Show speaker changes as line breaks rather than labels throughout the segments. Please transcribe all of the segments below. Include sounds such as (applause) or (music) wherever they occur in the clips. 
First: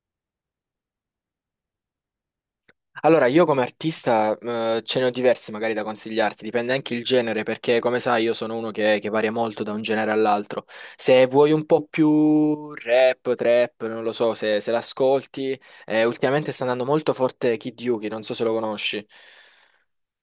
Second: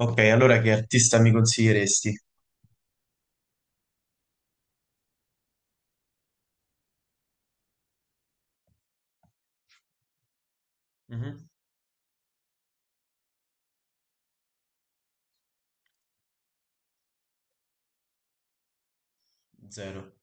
Ok, allora che artista mi consiglieresti?
Allora, io come artista, ce ne ho diversi magari da consigliarti, dipende anche il genere, perché come sai io sono uno che varia molto da un genere all'altro. Se
Mhm.
vuoi un po' più rap, trap, non lo so, se l'ascolti, ultimamente sta andando molto forte Kid Yuki, non so se lo conosci.
Zero.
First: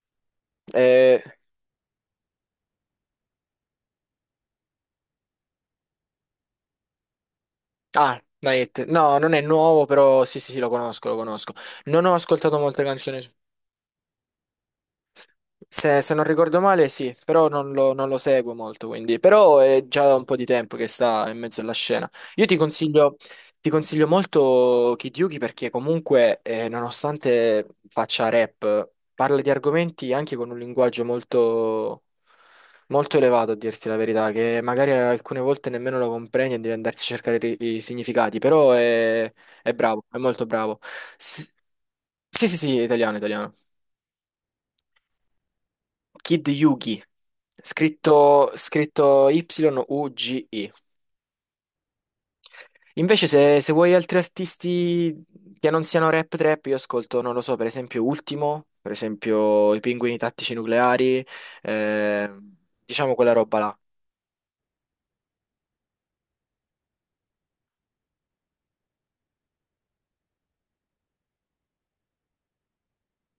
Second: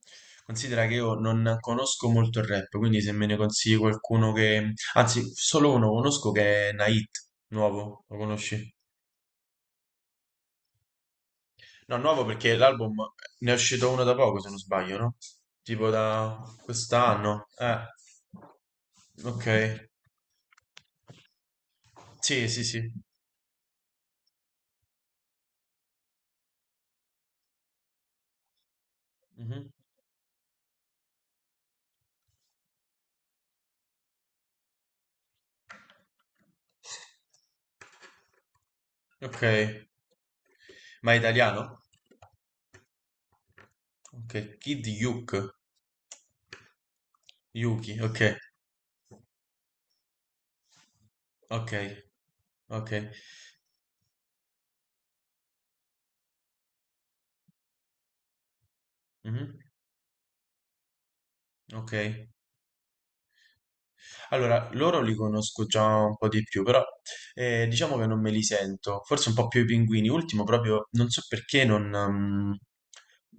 Considera che io
Eh,
non conosco molto il rap, quindi se me ne consigli qualcuno che... Anzi, solo uno conosco che è Nait, nuovo, lo conosci?
Night, no, non è nuovo, però sì, sì, sì, lo conosco, lo conosco.
No,
Non ho
nuovo perché
ascoltato molte
l'album
canzoni.
ne è uscito uno da poco, se non sbaglio, no? Tipo
Se non
da
ricordo male, sì,
quest'anno.
però non lo seguo molto, quindi.
Ok.
Però è già da un po' di tempo che sta in mezzo alla scena. Io
Sì,
ti
sì, sì.
consiglio, ti consiglio molto Kid Yuki perché comunque, nonostante faccia rap, parla di
Mhm.
argomenti anche con un linguaggio molto elevato, a dirti la verità, che magari alcune volte nemmeno lo comprendi e devi andarti a cercare i significati,
Ok.
è bravo, è molto bravo.
Ma è
Sì,
italiano?
sì, sì, sì, italiano, italiano.
Ok, Kid Yuke.
Kid Yugi,
Yuki, ok,
scritto Y-U-G-I.
ok, ok.
Invece se vuoi altri artisti che non siano rap trap, io ascolto, non lo so, per esempio Ultimo, per
Mhm.
esempio i Pinguini Tattici Nucleari,
Ok,
eh, diciamo quella roba là.
allora loro li conosco già un po' di più, però diciamo che non me li sento, forse un po' più i pinguini. Ultimo, proprio non so perché, non,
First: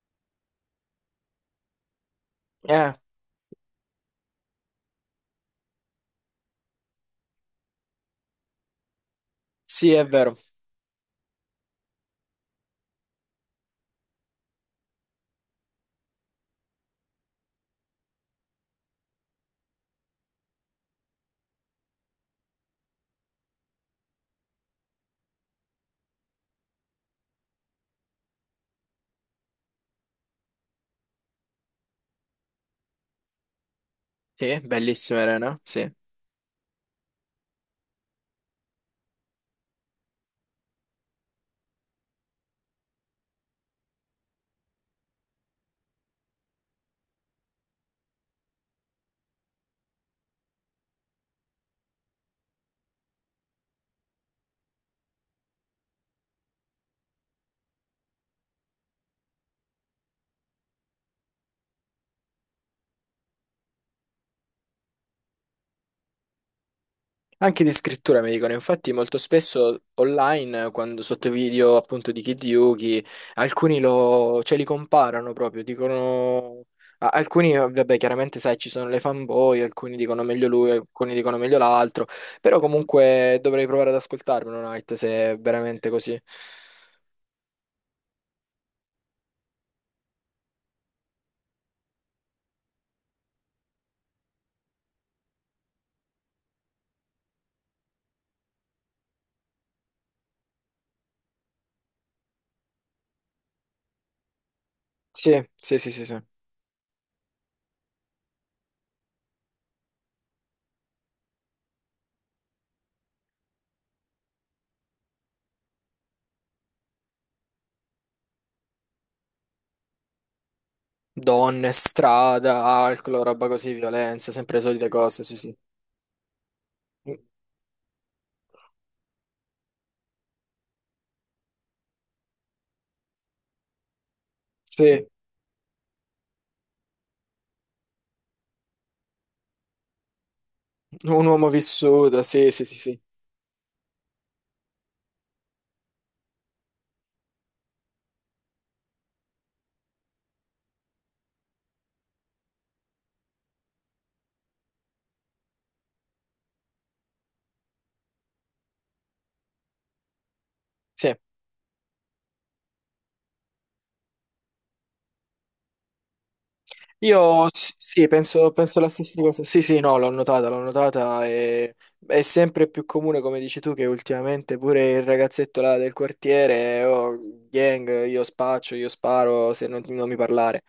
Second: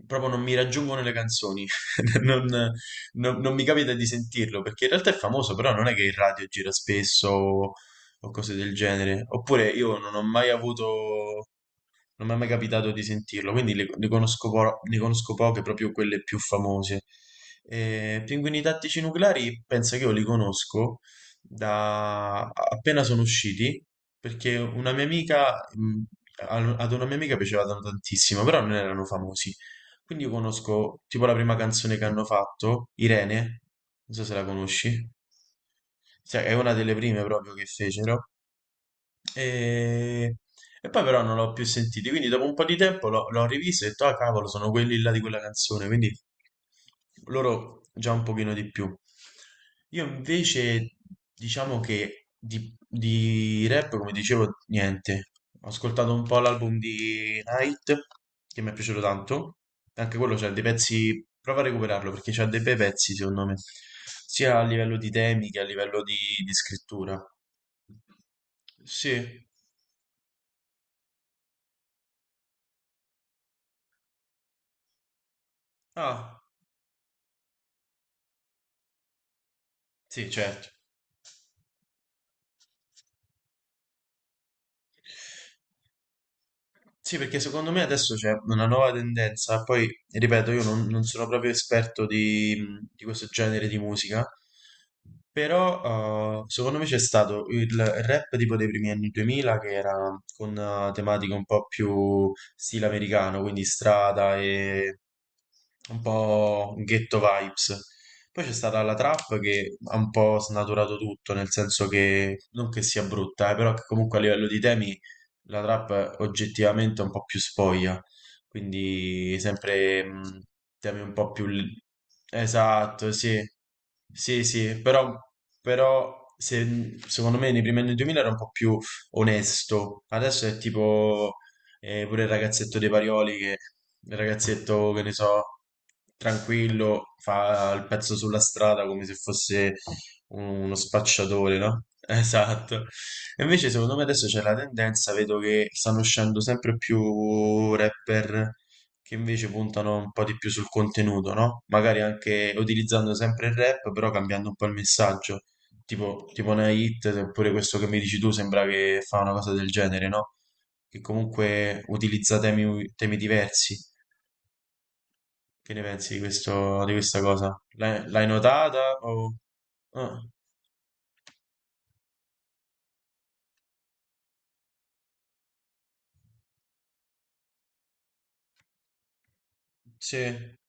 proprio non mi raggiungono le canzoni, (laughs) non,
Eh,
non mi capita di sentirlo perché in realtà è famoso, però non è che il radio gira spesso o cose del genere. Oppure
sì,
io
è
non ho
vero.
mai avuto. Non mi è mai capitato di sentirlo, quindi ne conosco, ne conosco poche, proprio quelle più famose. Pinguini tattici nucleari penso che io li conosco da appena sono usciti, perché una mia amica, ad una mia amica piacevano tantissimo, però non erano famosi. Quindi io conosco tipo la prima canzone che hanno fatto, Irene, non so se la
Sì,
conosci.
bellissima Elena, sì.
Cioè, è una delle prime proprio che fecero. E, e poi però non l'ho più sentito, quindi dopo un po' di tempo l'ho rivisto e ho detto, ah cavolo, sono quelli là di quella canzone, quindi loro già un pochino di più. Io invece diciamo che di rap, come dicevo, niente. Ho ascoltato un po' l'album di Night, che mi è piaciuto tanto. Anche quello c'ha dei pezzi, prova a recuperarlo perché c'ha dei bei pezzi secondo me, sia a livello di temi che a livello di scrittura.
Anche di scrittura mi dicono, infatti
Sì,
molto spesso online, quando sotto video appunto di Kid Yuki, alcuni cioè, li comparano proprio,
ah,
dicono... Alcuni, vabbè, chiaramente sai, ci sono le fanboy, alcuni dicono
sì,
meglio
certo.
lui, alcuni dicono meglio l'altro, però comunque dovrei provare ad ascoltarmelo, Night, se è veramente così.
Sì, perché secondo me adesso c'è una nuova tendenza, poi ripeto, io non, non sono proprio esperto di questo genere di musica, però secondo me c'è stato il rap tipo dei primi anni 2000 che era con tematiche un po' più stile americano, quindi strada e
Sì, sì, sì,
un
sì, sì.
po' ghetto vibes. Poi c'è stata la trap che ha un po' snaturato tutto, nel senso che non che sia brutta, però che comunque a livello di temi la trap è oggettivamente un po' più spoglia, quindi sempre temi un po' più...
Donne, strada,
Esatto,
alcol,
sì,
roba così, violenza,
sì,
sempre le
sì,
solite
però,
cose, sì, sì.
però secondo me nei primi anni 2000 era un po' più onesto, adesso è tipo pure il ragazzetto dei Parioli, che il ragazzetto, che
Sì,
ne so, tranquillo, fa il pezzo sulla strada come se fosse uno
un uomo
spacciatore, no? (laughs)
vissuto, sì, sì, sì,
Esatto.
sì.
E invece, secondo me adesso c'è la tendenza, vedo che stanno uscendo sempre più rapper che invece puntano un po' di più sul contenuto, no? Magari anche utilizzando sempre il rap, però cambiando un po' il messaggio. Tipo una hit, oppure questo che mi dici tu, sembra che fa una cosa del genere, no? Che
Sì.
comunque utilizza temi, temi diversi. Che ne pensi di questo, di questa cosa? L'hai
Sì,
l'hai
penso la
notata?
stessa
O...
cosa. Sì, sì, no,
Ah,
l'ho notata e è sempre più comune, come dici tu, che ultimamente pure il ragazzetto là del quartiere, oh, gang, io spaccio, io sparo, se non, non mi
sì,
parlare.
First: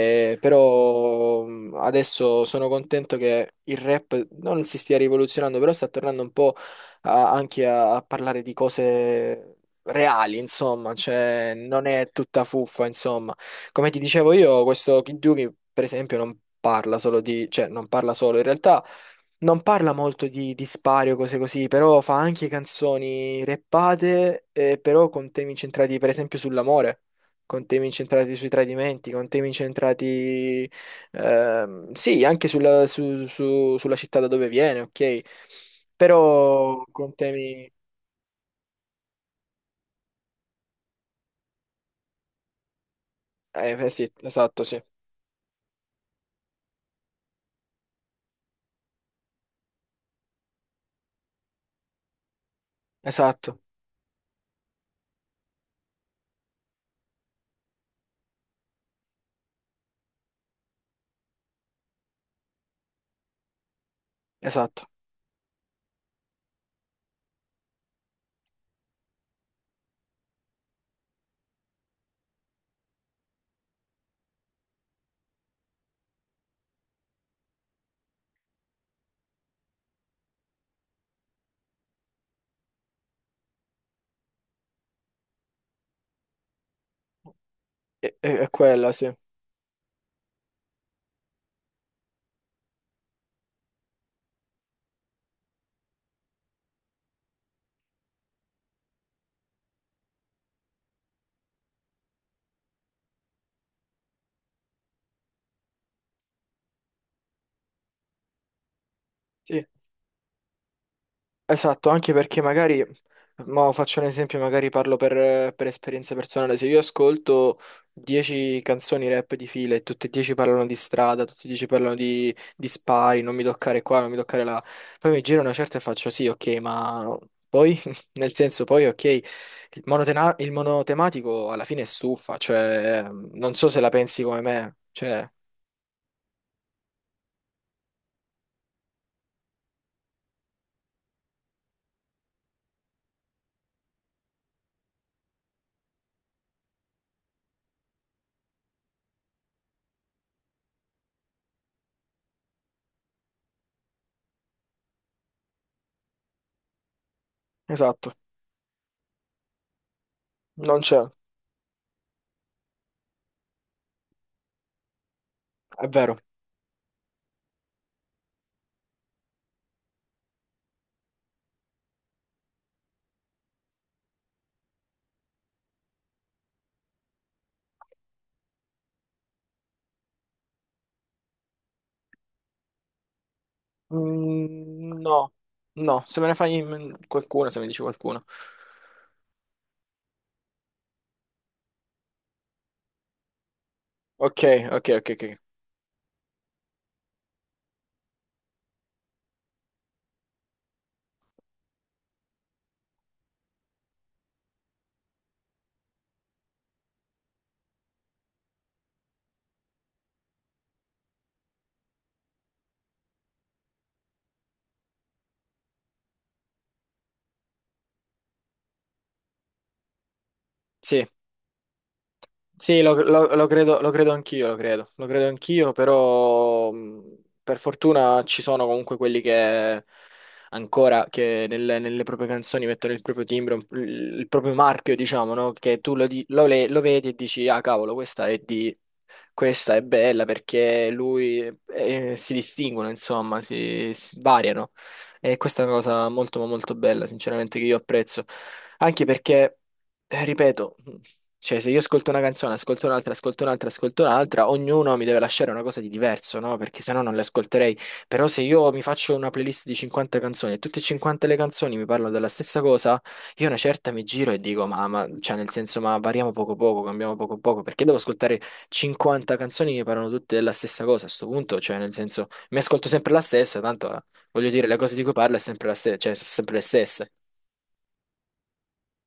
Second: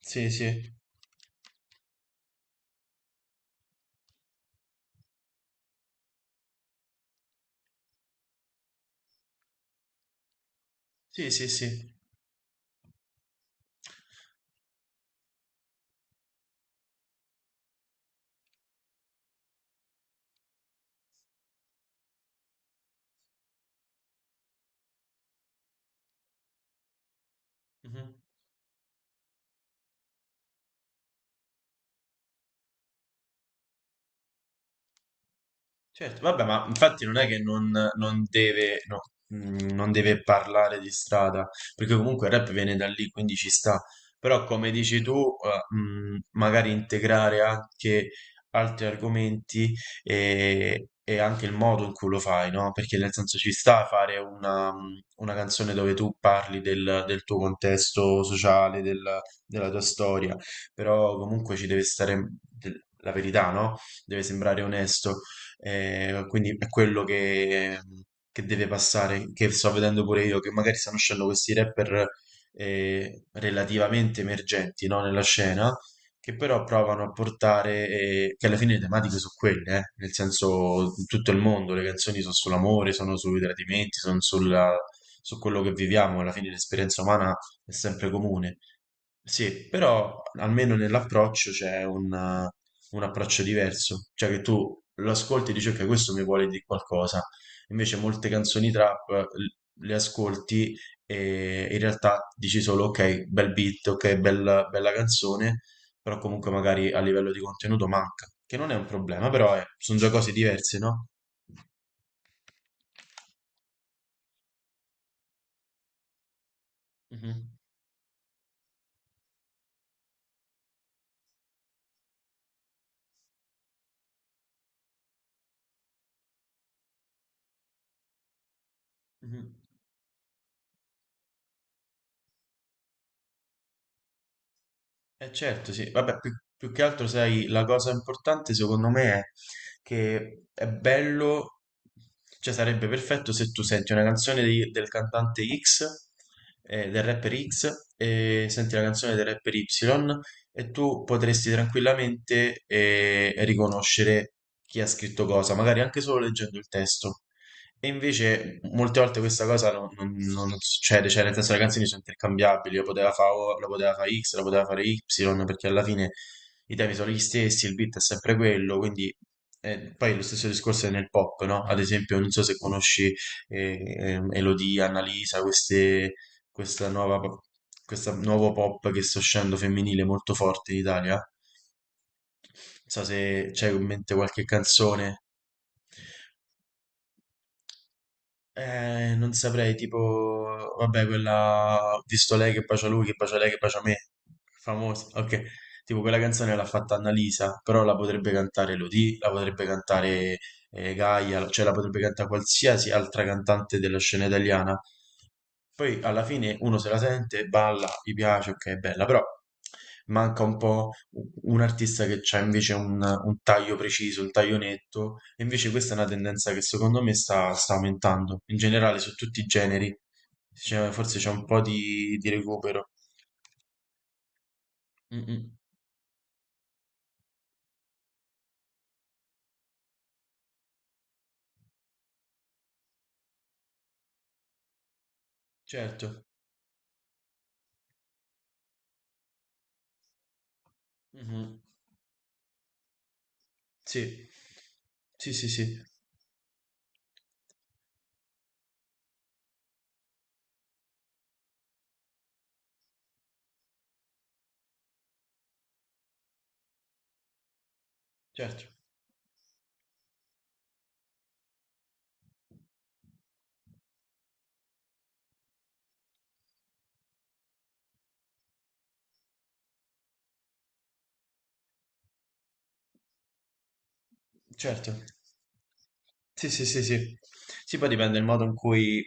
sì, sì.
Però adesso sono contento che il rap non si stia rivoluzionando, però sta tornando un po' a parlare di cose reali, insomma,
Sì, sì,
cioè
sì.
non è tutta fuffa, insomma. Come ti dicevo io, questo Kidduki, per esempio, non parla solo di, cioè non parla solo, in realtà non parla molto di spari o cose così, però fa anche canzoni rappate, però con temi incentrati per esempio sull'amore, con temi
Mhm.
incentrati sui tradimenti, con temi incentrati, sì, anche sulla, sulla città da dove viene, ok?
Certo, vabbè, ma
Però
infatti
con
non è che non,
temi...
non deve, no, non deve parlare di strada, perché comunque il rap viene da lì, quindi ci
Eh,
sta.
eh sì,
Però
esatto,
come
sì,
dici tu, magari integrare anche altri argomenti e anche il modo in cui lo fai, no? Perché nel senso ci
esatto,
sta a fare una canzone dove tu parli del, del tuo contesto sociale, della tua storia, però comunque ci deve stare la verità, no? Deve sembrare
esatto,
onesto. Quindi è quello che deve passare, che sto vedendo pure io, che magari stanno uscendo questi rapper relativamente emergenti, no, nella scena, che però provano a portare, che alla fine le tematiche sono quelle, nel senso in tutto il mondo, le canzoni sono sull'amore, sono sui tradimenti, sono su quello che viviamo, alla fine l'esperienza umana è sempre
è
comune.
quella, sì.
Sì, però almeno nell'approccio c'è un approccio diverso, cioè che tu lo ascolti e dici ok, questo mi vuole dire qualcosa, invece molte canzoni trap le ascolti e in realtà dici solo ok, bel beat, ok, bella, bella canzone, però comunque magari a livello di contenuto manca, che non è un problema, però
Sì.
sono già cose diverse, no?
Esatto, anche perché magari, mo faccio un esempio, magari parlo per esperienza personale, se io
Mhm,
ascolto 10 canzoni rap di fila e tutte e 10 parlano di strada, tutte e 10 parlano di spari, non mi toccare qua, non mi toccare là, poi mi giro una certa e faccio sì, ok, ma poi, (laughs) nel senso, poi ok,
mhm.
il monotematico alla fine è stufa, cioè non so se la pensi come me, cioè,
Eh certo, sì, vabbè, più, più che altro, sai, la cosa importante secondo me è che è bello, cioè sarebbe perfetto se tu senti una canzone del cantante X, del rapper X, e senti la canzone del rapper Y, e tu potresti tranquillamente riconoscere chi ha scritto cosa, magari anche solo leggendo il testo. E
esatto,
invece molte volte questa cosa non
non c'è,
succede, cioè nel senso le canzoni sono intercambiabili, lo poteva fare O, lo poteva fare X, lo poteva fare Y, perché alla
è
fine
vero.
i temi sono gli stessi, il beat è sempre quello, quindi poi lo stesso discorso è nel pop, no? Ad esempio, non so se conosci Elodie, Annalisa, queste, questa nuova, questa nuovo pop che sta uscendo femminile molto forte in Italia, non so se c'hai in mente qualche
Mm,
canzone.
no, no, se me ne fai in- qualcuno, se mi dici qualcuno.
Non saprei, tipo, vabbè, quella ho visto lei che bacia lui, che bacia lei, che bacia me,
Ok, ok,
famosa,
ok, ok.
ok, tipo quella canzone l'ha fatta Annalisa, però la potrebbe cantare Elodie, la potrebbe cantare Gaia, cioè la potrebbe cantare qualsiasi altra cantante della scena italiana, poi alla fine uno se la sente, balla, gli piace, ok, è bella, però manca un po' un artista che c'ha invece un taglio preciso, un taglio netto, e invece questa è una tendenza che secondo me sta, sta aumentando, in generale su tutti i generi.
Sì,
Forse c'è un po' di
sì,
recupero.
lo
Mm,
credo
mm.
anch'io, però per fortuna ci sono comunque quelli che ancora, che nelle proprie canzoni mettono il proprio timbro, il proprio marchio, diciamo, no? Che tu lo,
Certo.
di- lo le- lo vedi e dici, ah cavolo, questa è di Questa è bella perché lui
Mhm.
si distinguono, insomma, si
Sì,
variano.
sì,
E
sì,
questa è una
sì,
cosa molto, ma molto bella, sinceramente, che io apprezzo. Anche perché, ripeto, cioè, se io ascolto una canzone, ascolto un'altra, ascolto un'altra, ascolto un'altra, ognuno mi deve lasciare una cosa di diverso, no? Perché sennò non le ascolterei. Però se
certo.
io mi faccio una playlist di 50 canzoni e tutte e 50 le canzoni mi parlano della stessa cosa, io una certa mi giro e dico, cioè, nel senso, ma variamo poco poco, cambiamo poco poco, perché devo ascoltare 50 canzoni che parlano tutte della stessa cosa a sto punto, cioè nel senso mi ascolto sempre la stessa, tanto voglio dire le
Certo.
cose di cui parla è sempre la stessa, cioè sono
Sì,
sempre le
sì, sì,
stesse.
sì. Sì, poi dipende dal modo in cui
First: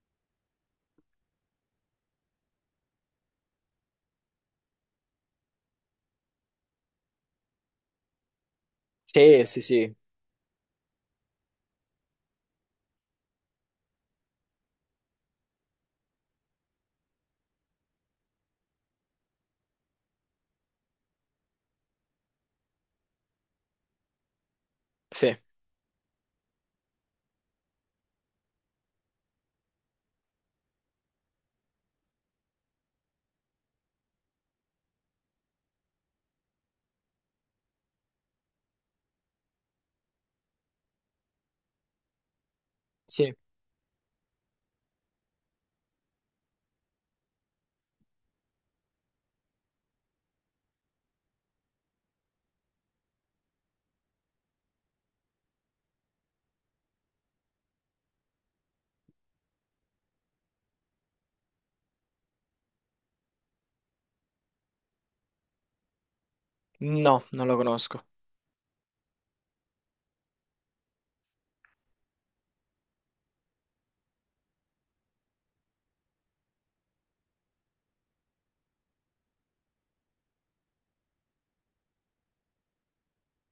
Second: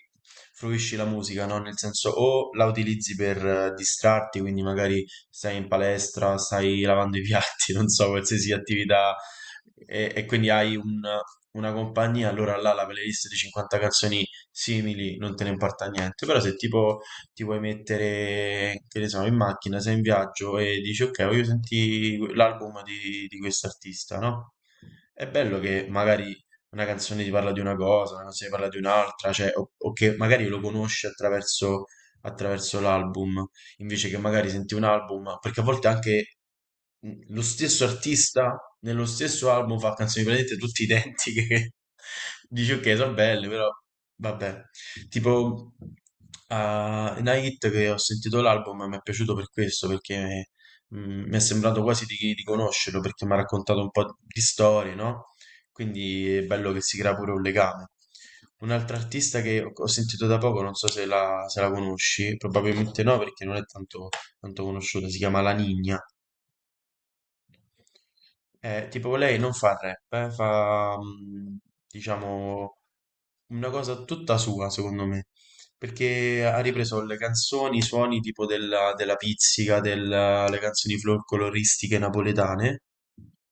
fruisci la musica, no? Nel senso, o la utilizzi per distrarti, quindi magari stai in palestra, stai lavando i piatti, (laughs) non so, qualsiasi attività,
Sì, sì, sì,
e quindi hai un- una compagnia, allora là la playlist di 50 canzoni simili non te ne importa niente. Però se tipo ti vuoi mettere, che ne so, in macchina, sei in viaggio e dici, ok, voglio sentire l'album di quest'artista, no? È
sì,
bello che magari una canzone ti parla di una cosa, una canzone ti parla di un'altra, cioè, o che magari lo conosci attraverso, attraverso l'album, invece che magari senti un album, perché a volte anche lo stesso artista nello stesso album fa canzoni praticamente tutte identiche, (laughs) che dici ok, sono
sì.
belle, però vabbè. Tipo, Night che ho sentito l'album mi è piaciuto per questo, perché mi è sembrato quasi di conoscerlo perché mi ha raccontato un po' di storie, no? Quindi è bello che si crea pure un legame. Un'altra artista che ho sentito da poco, non so se la, se la conosci, probabilmente no perché non è tanto, tanto conosciuta, si chiama La Nina.
No, non lo conosco.
Tipo lei non fa rap, fa mm, diciamo una cosa tutta sua, secondo me, perché ha ripreso le canzoni, i suoni tipo della, della pizzica, delle canzoni folcloristiche napoletane.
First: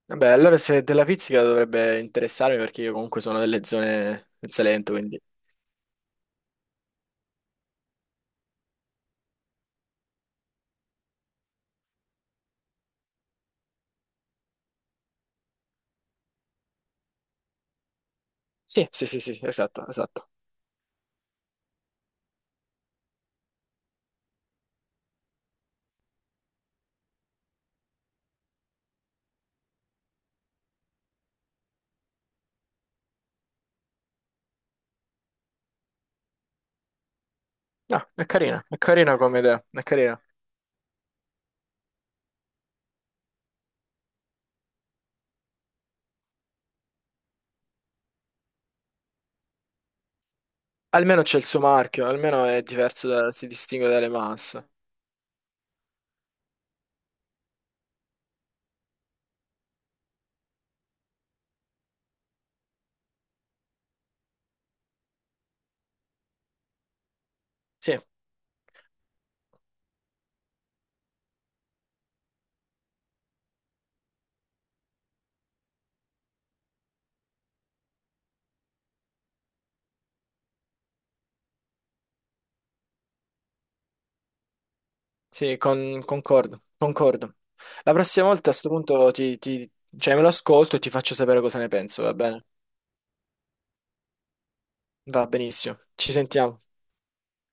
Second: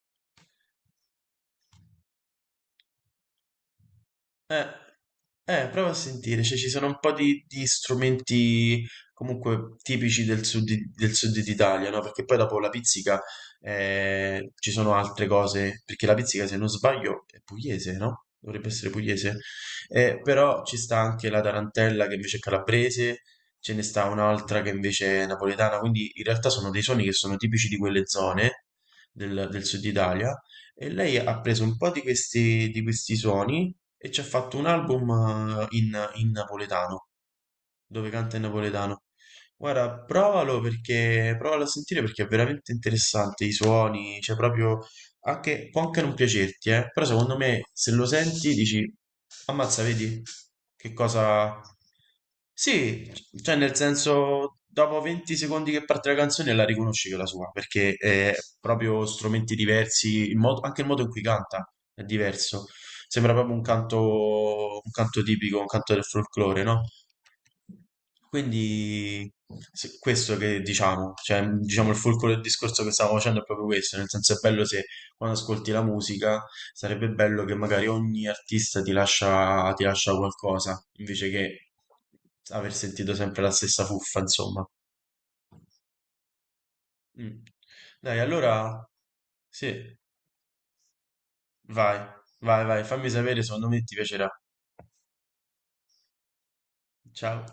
Vabbè, allora se della pizzica dovrebbe interessarmi perché io comunque sono delle zone del
Eh,
Salento, quindi
prova a sentire, cioè, ci sono un po' di strumenti comunque tipici del sud, del sud d'Italia, no? Perché poi dopo la pizzica ci sono altre cose, perché la pizzica, se non sbaglio, è pugliese, no? Dovrebbe
sì,
essere
sì, sì, sì,
pugliese.
sì, esatto, esatto.
Però ci sta anche la tarantella che invece è calabrese, ce ne sta un'altra che invece è napoletana, quindi in realtà sono dei suoni che sono tipici di quelle zone del, del sud Italia e lei ha preso un po' di questi suoni e ci ha fatto un album in, in napoletano,
No,
dove canta in
è
napoletano.
carina come idea, è
Guarda,
carina.
provalo perché, provalo a sentire perché è veramente interessante i suoni, cioè proprio, anche, può anche non piacerti, però secondo me se lo senti dici, Ammazza, vedi che
Almeno c'è il suo
cosa...
marchio, almeno è diverso
Sì,
da, si
cioè nel
distingue dalle
senso,
masse.
dopo 20 secondi che parte la canzone la riconosci che è la sua, perché è proprio strumenti diversi, anche il modo in cui canta è diverso. Sembra proprio un canto tipico, un canto del folklore, no?
Sì.
Quindi questo che diciamo, cioè diciamo il fulcro del discorso che stavo facendo è proprio questo, nel senso è bello se quando ascolti la musica sarebbe bello che magari ogni artista ti lascia qualcosa, invece che aver sentito sempre la stessa fuffa, insomma.
Sì, concordo, concordo.
Mm.
La
Dai,
prossima volta a sto
allora,
punto
sì,
cioè me lo ascolto e ti faccio sapere cosa ne
vai,
penso, va bene?
vai, vai, fammi sapere, secondo me ti piacerà.
Va benissimo. Ci sentiamo.
Ciao.